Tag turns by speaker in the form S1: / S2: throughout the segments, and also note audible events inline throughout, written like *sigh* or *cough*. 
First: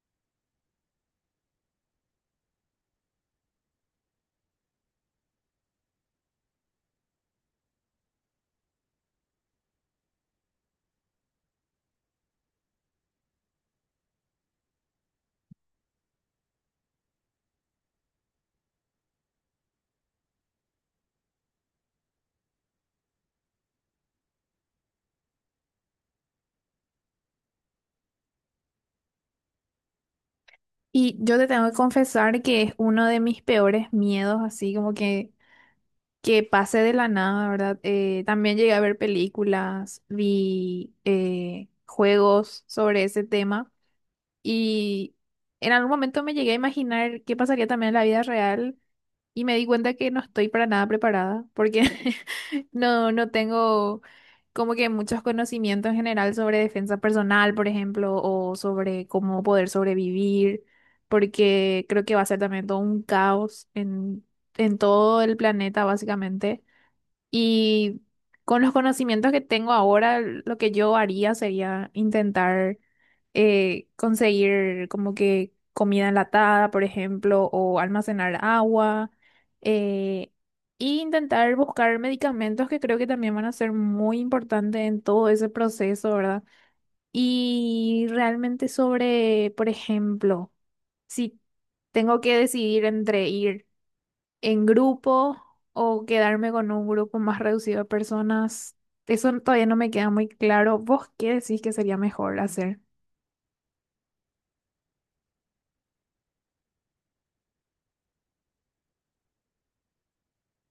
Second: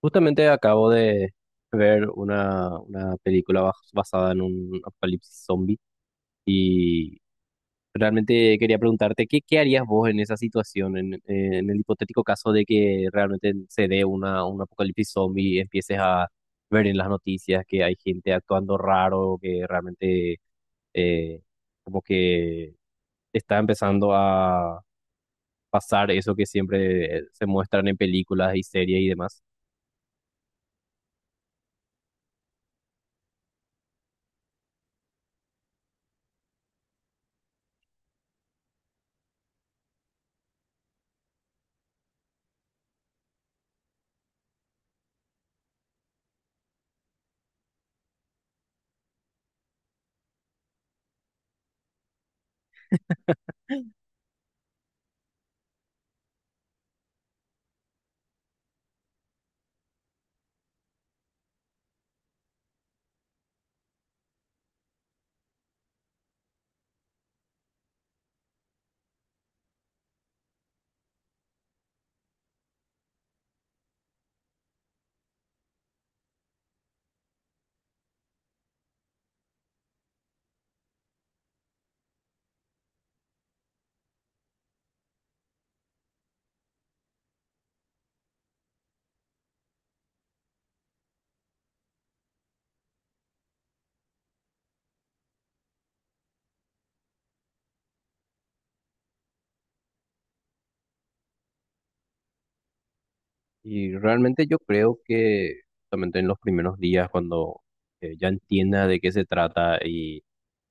S1: Justamente acabo de ver una película basada en un apocalipsis zombie y realmente quería preguntarte, ¿qué harías vos en esa situación, en el hipotético caso de que realmente se dé un apocalipsis zombie y empieces a ver en las noticias que hay gente actuando raro, que realmente eh, como que está empezando a pasar eso que siempre se muestran en películas y series y demás?
S2: Y yo te tengo que confesar que es uno de mis peores miedos, así como que pase de la nada, ¿verdad? También llegué a ver películas, vi juegos sobre ese tema y en algún momento me llegué a imaginar qué pasaría también en la vida real, y me di cuenta que no estoy para nada preparada porque *laughs* no, no tengo como que muchos conocimientos en general sobre defensa personal, por ejemplo, o sobre cómo poder sobrevivir, porque creo que va a ser también todo un caos en todo el planeta, básicamente. Y con los conocimientos que tengo ahora, lo que yo haría sería intentar conseguir como que comida enlatada, por ejemplo, o almacenar agua, eh, y intentar buscar medicamentos que creo que también van a ser muy importantes en todo ese proceso, ¿verdad? Y realmente sobre, por ejemplo, si tengo que decidir entre ir en grupo o quedarme con un grupo más reducido de personas. Eso todavía no me queda muy claro. ¿Vos qué decís que sería mejor hacer?
S1: Y realmente yo creo que justamente en los primeros días, cuando ya entienda de qué se trata y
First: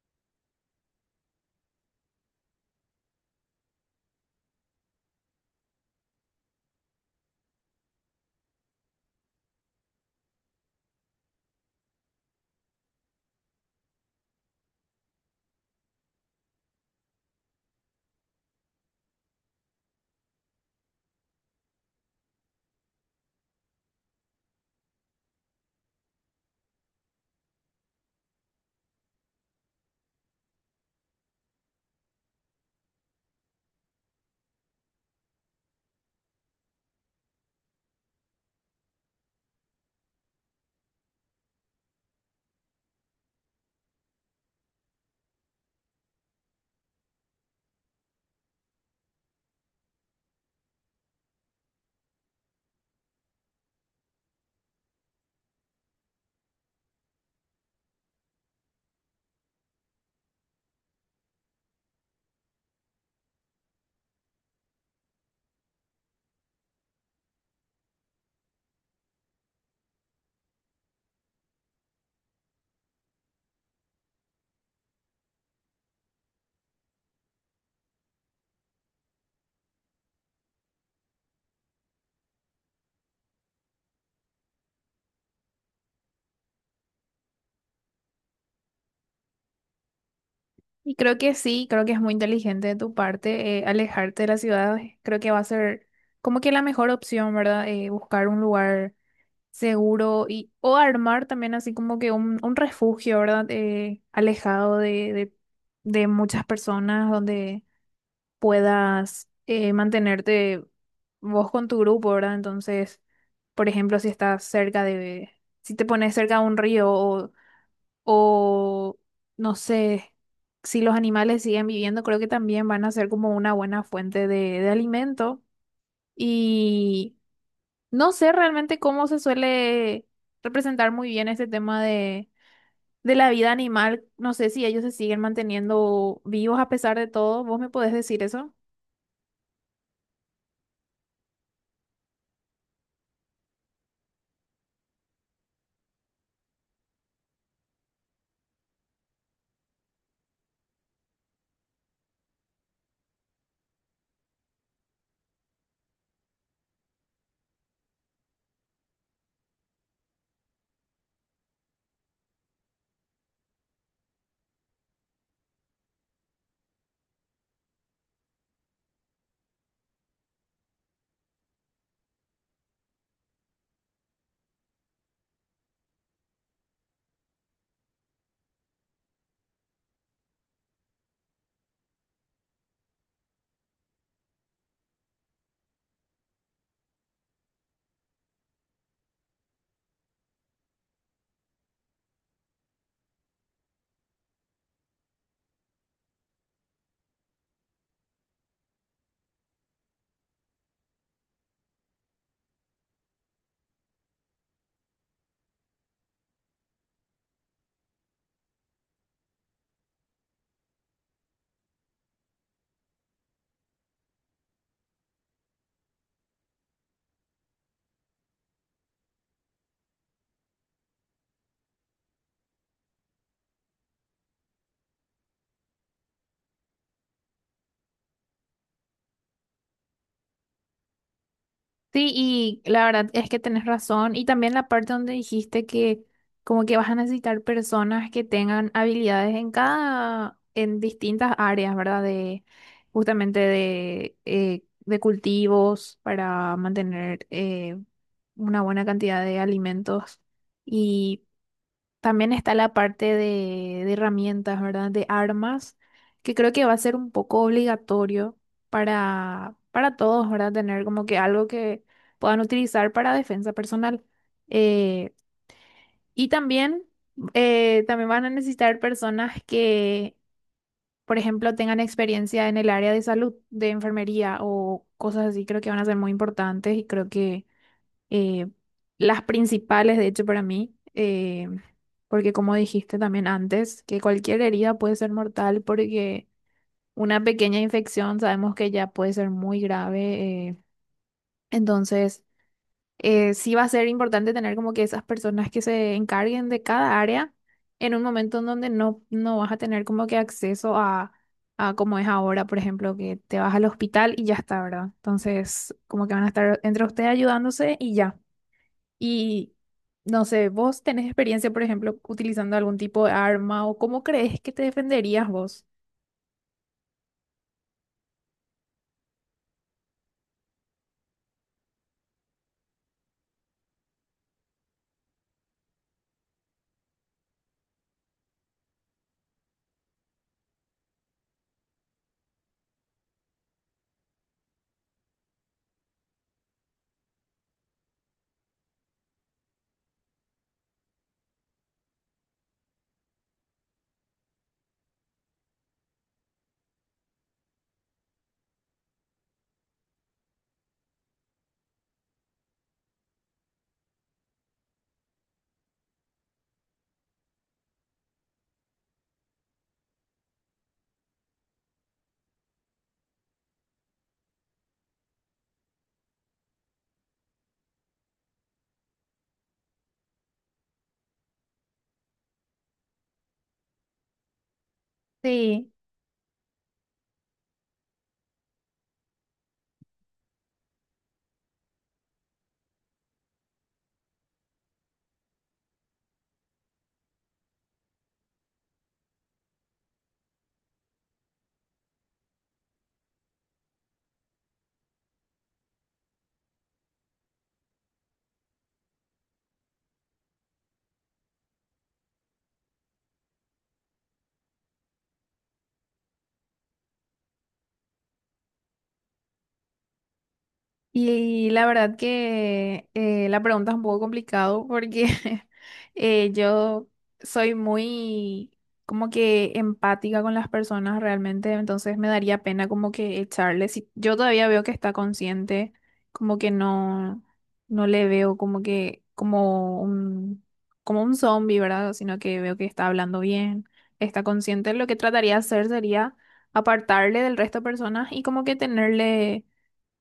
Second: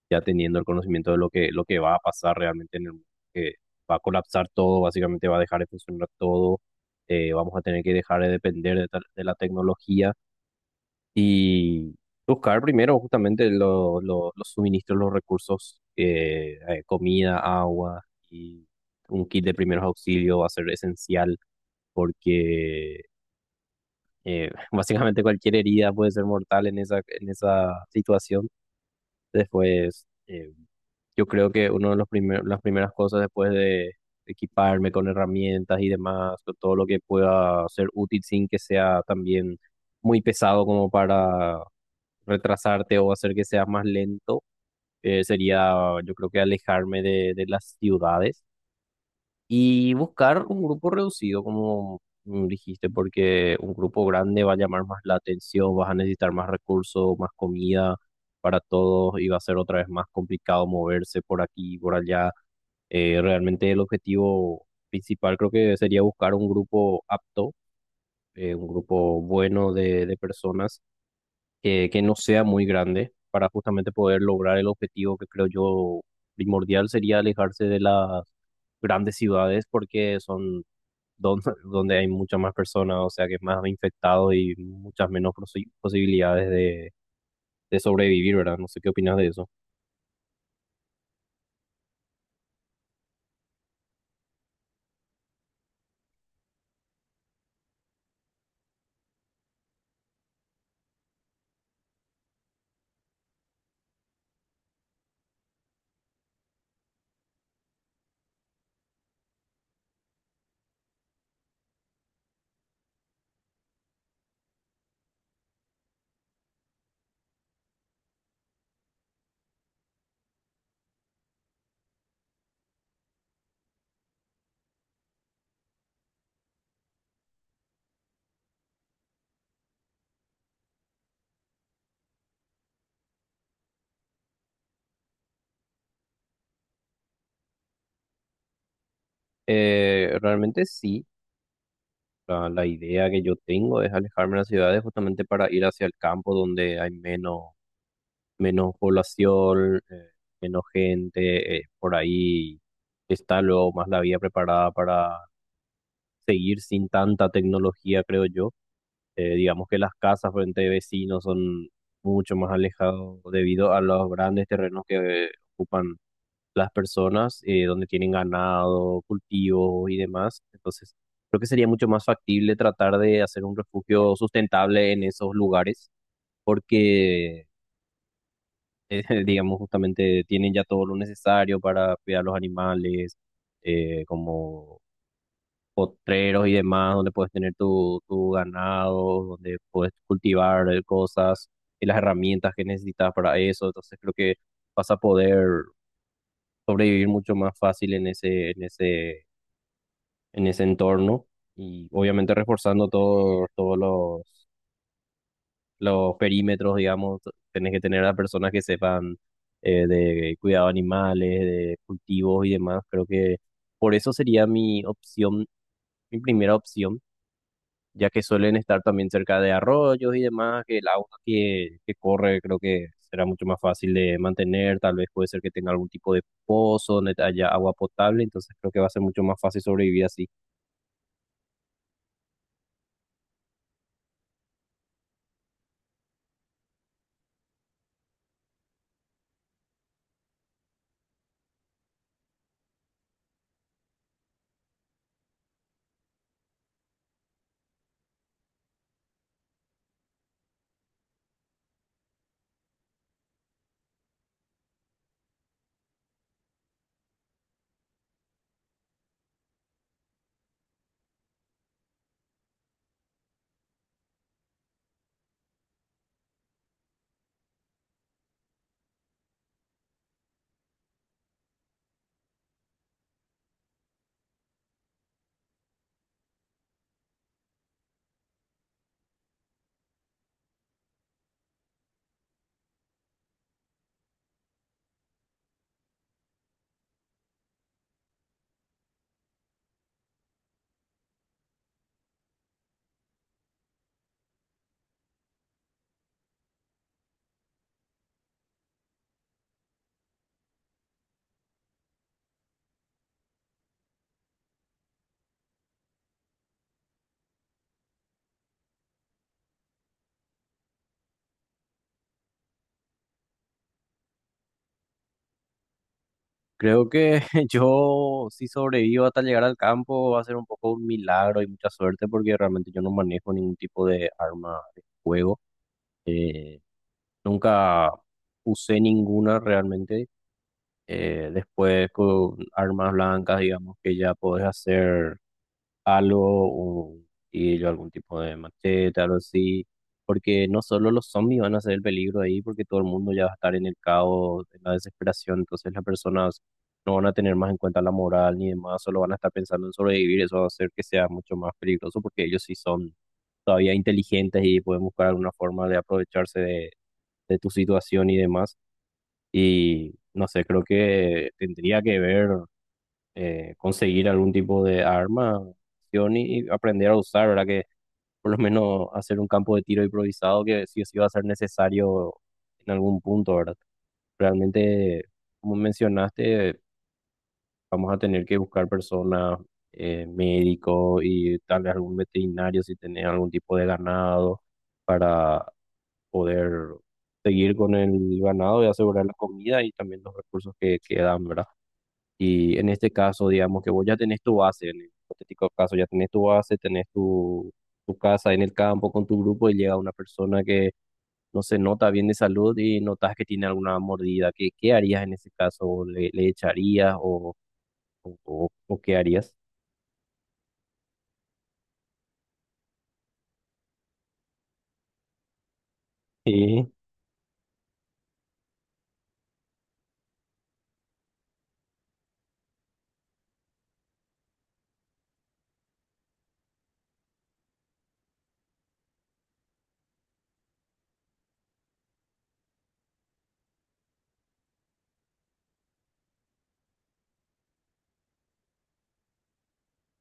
S1: ya teniendo el conocimiento de lo que va a pasar realmente en el mundo, que va a colapsar todo, básicamente va a dejar de funcionar todo, vamos a tener que dejar de depender de la tecnología y buscar primero justamente los suministros, los recursos, comida, agua y un kit de primeros auxilios va a ser esencial porque *laughs* básicamente cualquier herida puede ser mortal en en esa situación. Después, yo creo que una de los las primeras cosas después de equiparme con herramientas y demás, con todo lo que pueda ser útil sin que sea también muy pesado como para retrasarte o hacer que seas más lento, sería yo creo que alejarme de las ciudades y buscar un grupo reducido, como dijiste, porque un grupo grande va a llamar más la atención, vas a necesitar más recursos, más comida para todos y va a ser otra vez más complicado moverse por aquí y por allá. Realmente el objetivo principal creo que sería buscar un grupo apto, un grupo bueno de personas que no sea muy grande para justamente poder lograr el objetivo que creo yo primordial sería alejarse de las grandes ciudades porque son *laughs* donde, hay muchas más personas, o sea que es más infectados y muchas menos posibilidades de sobrevivir, ¿verdad? No sé qué opinas de eso.
S2: Y creo que sí, creo que es muy inteligente de tu parte alejarte de la ciudad. Creo que va a ser como que la mejor opción, ¿verdad? Buscar un lugar seguro, y o armar también así como que un refugio, ¿verdad? Alejado de muchas personas donde puedas mantenerte vos con tu grupo, ¿verdad? Entonces, por ejemplo, si estás cerca de, si te pones cerca de un río o no sé, si los animales siguen viviendo, creo que también van a ser como una buena fuente de alimento. Y no sé realmente cómo se suele representar muy bien este tema de la vida animal. No sé si ellos se siguen manteniendo vivos a pesar de todo. ¿Vos me podés decir eso?
S1: Realmente sí, la idea que yo tengo es alejarme de las ciudades justamente para ir hacia el campo donde hay menos población, menos gente, por ahí está luego más la vía preparada para seguir sin tanta tecnología, creo yo. Digamos que las casas frente a vecinos son mucho más alejados debido a los grandes terrenos que ocupan las personas, donde tienen ganado, cultivos y demás. Entonces, creo que sería mucho más factible tratar de hacer un refugio sustentable en esos lugares, porque *laughs* digamos, justamente tienen ya todo lo necesario para cuidar los animales, como potreros y demás, donde puedes tener tu ganado, donde puedes cultivar cosas y las herramientas que necesitas para eso. Entonces creo que vas a poder sobrevivir mucho más fácil en en ese entorno y obviamente reforzando todos los perímetros, digamos, tenés que tener a personas que sepan de cuidado de animales, de cultivos y demás. Creo que por eso sería mi opción, mi primera opción, ya que suelen estar también cerca de arroyos y demás, que el agua que corre creo que será mucho más fácil de mantener, tal vez puede ser que tenga algún tipo de pozo donde haya agua potable, entonces creo que va a ser mucho más fácil sobrevivir así.
S2: Sí, y la verdad es que tenés razón. Y también la parte donde dijiste que como que vas a necesitar personas que tengan habilidades en cada, en distintas áreas, ¿verdad? De justamente de cultivos para mantener una buena cantidad de alimentos. Y también está la parte de herramientas, ¿verdad? De armas, que creo que va a ser un poco obligatorio para todos, ¿verdad? Tener como que algo que puedan utilizar para defensa personal. Eh, y también, también van a necesitar personas que, por ejemplo, tengan experiencia en el área de salud, de enfermería o cosas así. Creo que van a ser muy importantes y creo que eh, las principales, de hecho, para mí, porque como dijiste también antes, que cualquier herida puede ser mortal porque una pequeña infección sabemos que ya puede ser muy grave. Entonces, sí va a ser importante tener como que esas personas que se encarguen de cada área en un momento en donde no, no vas a tener como que acceso a como es ahora, por ejemplo, que te vas al hospital y ya está, ¿verdad? Entonces, como que van a estar entre ustedes ayudándose y ya. Y no sé, ¿vos tenés experiencia, por ejemplo, utilizando algún tipo de arma o cómo crees que te defenderías vos?
S1: Creo que *laughs* yo, si sobrevivo hasta llegar al campo, va a ser un poco un milagro y mucha suerte porque realmente yo no manejo ningún tipo de arma de fuego. Eh, Nunca usé ninguna realmente. Después con armas blancas, digamos que ya podés hacer algo, un cuchillo, algún tipo de machete, algo así, porque no solo los zombies van a ser el peligro ahí, porque todo el mundo ya va a estar en el caos, en la desesperación, entonces las personas no van a tener más en cuenta la moral ni demás, solo van a estar pensando en sobrevivir, eso va a hacer que sea mucho más peligroso, porque ellos sí son todavía inteligentes y pueden buscar alguna forma de aprovecharse de tu situación y demás, y no sé, creo que tendría que ver conseguir algún tipo de arma acción y aprender a usar, ¿verdad? Que por lo menos hacer un campo de tiro improvisado que sí o sí va a ser necesario en algún punto, ¿verdad? Realmente, como
S2: Sí.
S1: mencionaste, vamos a tener que buscar personas, médicos y tal vez algún veterinario si tenés algún tipo de ganado para poder seguir con el ganado y asegurar la comida y también los recursos que quedan, ¿verdad? Y en este caso, digamos que vos ya tenés tu base, en el hipotético caso, ya tenés tu base, tenés tu casa en el campo con tu grupo y llega una persona que no se nota bien de salud y notas que tiene alguna mordida. ¿Qué harías en ese caso? ¿O le echarías o qué harías?
S2: Y la verdad que la pregunta es un poco complicado porque *laughs*
S1: Sí.
S2: yo soy muy como que empática con las personas realmente, entonces me daría pena como que echarle. Si yo todavía veo que está consciente, como que no, no le veo como que como un zombie, ¿verdad? Sino que veo que está hablando bien, está consciente. Lo que trataría de hacer sería apartarle del resto de personas y como que tenerle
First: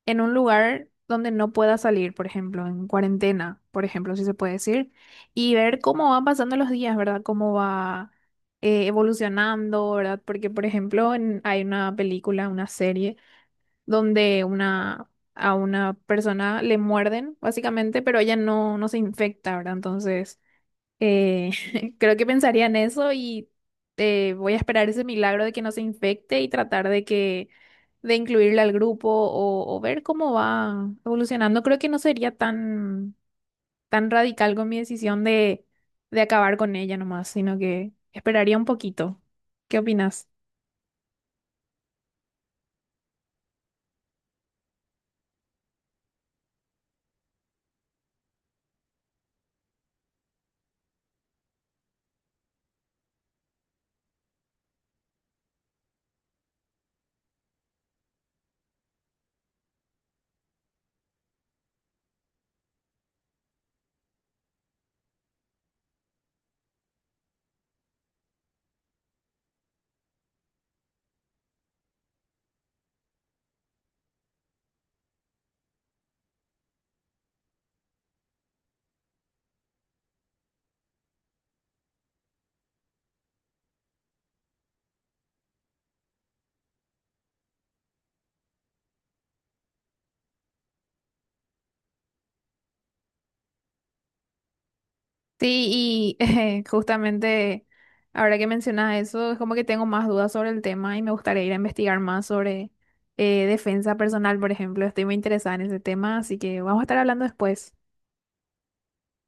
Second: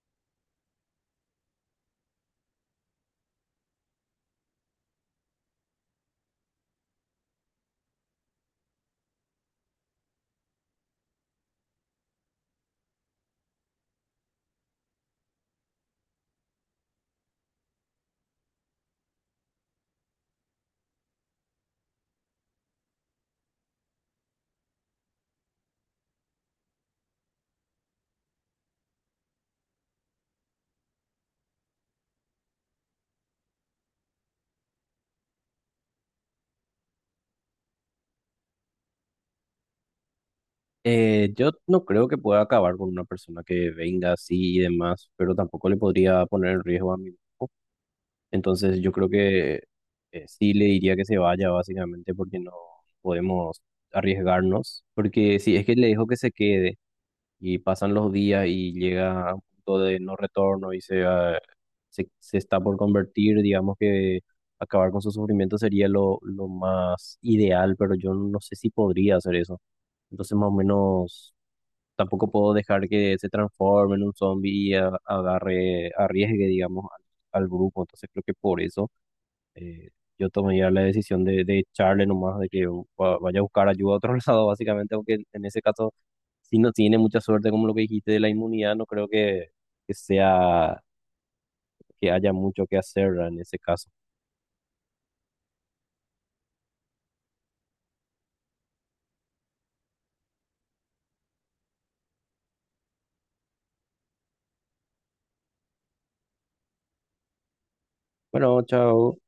S2: en un lugar donde no pueda salir, por ejemplo, en cuarentena, por ejemplo, si se puede decir, y ver cómo van pasando los días, ¿verdad? Cómo va evolucionando, ¿verdad? Porque, por ejemplo, hay una película, una serie, donde una, a una persona le muerden, básicamente, pero ella no, no se infecta, ¿verdad? Entonces... Eh, *laughs* creo que pensaría en eso y voy a esperar ese milagro de que no se infecte y tratar de que de incluirle al grupo o ver cómo va evolucionando. Creo que no sería tan tan radical con mi decisión de acabar con ella nomás, sino que esperaría un poquito. ¿Qué opinas?
S1: Yo no creo que pueda acabar con una persona que venga así y demás, pero tampoco le podría poner en riesgo a mi grupo. Entonces yo creo que sí le diría que se vaya básicamente porque no podemos arriesgarnos, porque si es que le dejo que se quede y pasan los días y llega a un punto de no retorno y se está por convertir, digamos que acabar con su sufrimiento sería lo más ideal, pero yo no sé si podría hacer eso. Entonces más o menos tampoco puedo dejar que se transforme en un zombie y agarre, arriesgue, digamos, al grupo. Entonces creo que por eso eh, yo tomé ya la decisión de echarle nomás, de que vaya a buscar ayuda a otro *laughs* lado, básicamente, aunque en ese caso, si no tiene mucha suerte, como lo que dijiste de la inmunidad, no creo que sea, que haya mucho que hacer en ese caso.
S2: Sí, y *laughs* justamente ahora que mencionas eso, es como que tengo más dudas sobre el tema y me gustaría ir a investigar más sobre defensa personal, por ejemplo. Estoy muy interesada en ese tema, así que vamos a estar hablando después.
S1: Bueno, chao.